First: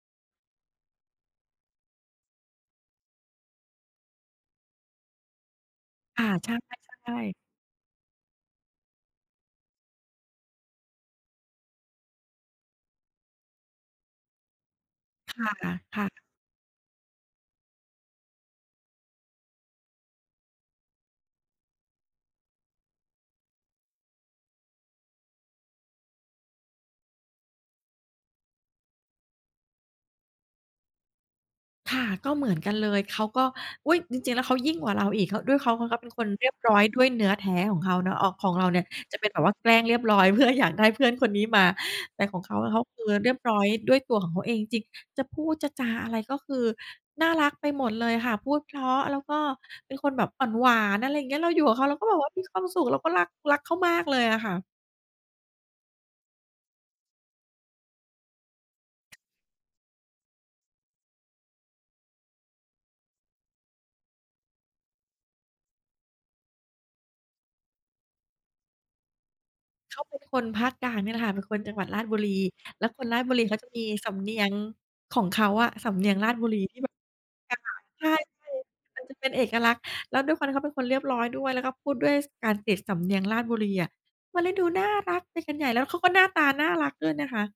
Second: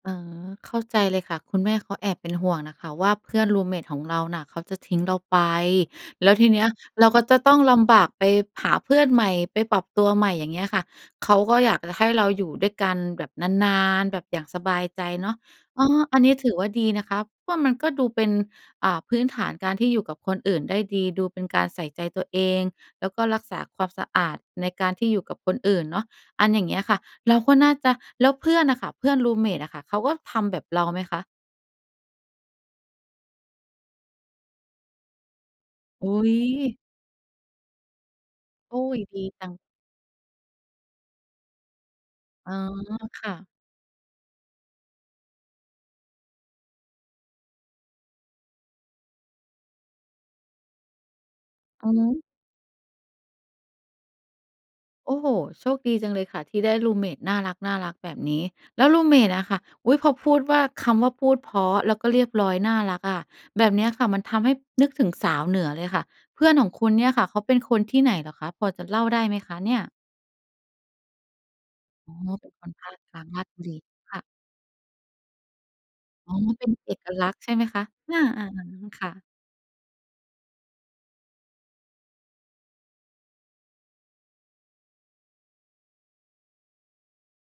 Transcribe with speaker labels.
Speaker 1: อ๋อ เข้าใจเลยค่ะ คุณแม่เขาแอบเป็นห่วงน่ะค่ะว่า เพื่อนรูมเมตของเราน่ะเขาจะทิ้งเราไป
Speaker 2: ค่
Speaker 1: แล
Speaker 2: ะ
Speaker 1: ้วท
Speaker 2: ใ
Speaker 1: ีเนี้ย เร
Speaker 2: ช
Speaker 1: า
Speaker 2: ่
Speaker 1: ก็
Speaker 2: ๆ
Speaker 1: จ
Speaker 2: ๆ
Speaker 1: ะต้องลำบากไปหาเพื่อนใหม่ไปปรับตัวใหม่ อย่างเงี้ยค่ะ เขาก็อยากจะให้เราอยู่ด้วยกันแบบนาน ๆ แบบอย่างสบายใจเน
Speaker 2: ค
Speaker 1: าะ
Speaker 2: ่ะ
Speaker 1: อ๋อ
Speaker 2: ค่ะ
Speaker 1: อันนี้ถือว่าดีนะคะ เพราะมันก็ดูเป็น อ่า พื้นฐานการที่อยู่กับคนอื่นได้ดี ดูเป็นการใส่ใจตัวเอง แล้วก็รักษาความสะอาดในการที่อยู่กับคนอื่นเนาะ อันอย่างเงี้ยค่ะ เราก็น่าจะ แล้วเพื่อนน่ะค่ะ เพื่อนรูมเมตน่ะค่ะ เขาก็ทำแบบเราไหมคะ?
Speaker 2: ค่ะ ก็เหมือนกันเลย เขาก็ อุ๊ย! จริง ๆ แล้วเขายิ่งกว่าเราอีก เขา ด้วยเขา เพราะเขาเป
Speaker 1: อ
Speaker 2: ็น
Speaker 1: ุ
Speaker 2: ค
Speaker 1: ๊
Speaker 2: น
Speaker 1: ย
Speaker 2: เรียบร้อยด้วยเนื้อแท้ของเขาเนาะ ออก ของเรา
Speaker 1: โ
Speaker 2: เ
Speaker 1: อ
Speaker 2: นี่
Speaker 1: ๊
Speaker 2: ย
Speaker 1: ย
Speaker 2: จ
Speaker 1: ด
Speaker 2: ะเป
Speaker 1: ี
Speaker 2: ็นแบ
Speaker 1: จ
Speaker 2: บ
Speaker 1: ั
Speaker 2: ว่า
Speaker 1: ง
Speaker 2: แกล้งเรียบร้อย เพื่ออยากได้ เพื่อนคนนี้มา แต่ของเ
Speaker 1: อ๋
Speaker 2: ข
Speaker 1: อ
Speaker 2: าอะเขา คือ
Speaker 1: ค
Speaker 2: เรี
Speaker 1: ่
Speaker 2: ยบ
Speaker 1: ะ
Speaker 2: ร้อยด้วยตัวของเขาเองจริง ๆ จะพูดจะจาอะไร ก็คือน่ารักไปหมดเลยค่ะ พูดเพราะ แล้วก็เป็นคนแบบอ่อนหวาน อะไรอย่างเงี้ย เราอยู่กับเข
Speaker 1: อ
Speaker 2: า
Speaker 1: ื
Speaker 2: เร
Speaker 1: อ
Speaker 2: า
Speaker 1: ฮ
Speaker 2: ก็แบบ
Speaker 1: ึ
Speaker 2: มีความสุข เราก็รัก รักเขามากเลยอะค่ะ
Speaker 1: โอ้โฮ โชคดีจังเลยค่ะ ที่ได้รูมเมตน่ารัก ๆ แบบนี้ แล้วรูมเมตน่ะค่ะ อุ๊ย! พอพูดว่า คำว่าพูดเพราะ แล้วก็เรียบร้อยน่ารักอะ แบบเนี้ยค่ะ มันทำให้นึกถึงสาวเหนือเลยค่ะ เพื่อนของคุณเนี่ยค่ะ เขาเป็นคนที่ไหนเหรอคะ? พอจะเล่าได้ไหมคะเนี่ย?
Speaker 2: เขาเป็นคนภาคกลางเนี่ยแหละค่ะ เป็นคนจังหวัดราช
Speaker 1: อ๋อ
Speaker 2: บุรี
Speaker 1: เป็นคน
Speaker 2: แ
Speaker 1: ภ
Speaker 2: ล้ว
Speaker 1: าค
Speaker 2: คน
Speaker 1: ก
Speaker 2: ร
Speaker 1: ล
Speaker 2: า
Speaker 1: า
Speaker 2: ช
Speaker 1: ง
Speaker 2: บุ
Speaker 1: รา
Speaker 2: รี
Speaker 1: ช
Speaker 2: เข
Speaker 1: บ
Speaker 2: า
Speaker 1: ุ
Speaker 2: จะ
Speaker 1: รี
Speaker 2: มีส
Speaker 1: ค่
Speaker 2: ำ
Speaker 1: ะ
Speaker 2: เนียงของเขาอะ สำเนียง
Speaker 1: อ
Speaker 2: ร
Speaker 1: ๋
Speaker 2: า
Speaker 1: อ
Speaker 2: ชบุร
Speaker 1: เ
Speaker 2: ี
Speaker 1: ป็น
Speaker 2: ที่แบ
Speaker 1: เอ
Speaker 2: บ
Speaker 1: กลักษณ์ใช่
Speaker 2: กระ
Speaker 1: ไหม
Speaker 2: ต่า
Speaker 1: ค
Speaker 2: ย
Speaker 1: ะ?
Speaker 2: ใช่
Speaker 1: อา ๆ ๆ อืม
Speaker 2: ๆ มั
Speaker 1: ค
Speaker 2: น
Speaker 1: ่
Speaker 2: จะ
Speaker 1: ะ
Speaker 2: เป็นเอกลักษณ์ แล้วด้วยความที่เขาเป็นคนเรียบร้อยด้วย แล้วก็พูดด้วย ส การติดสำเนียงราชบุรีอะ มันเลยดูน่ารักไปกันใหญ่ แล้วเขาก็หน้าตาน่ารักด้วยนะคะ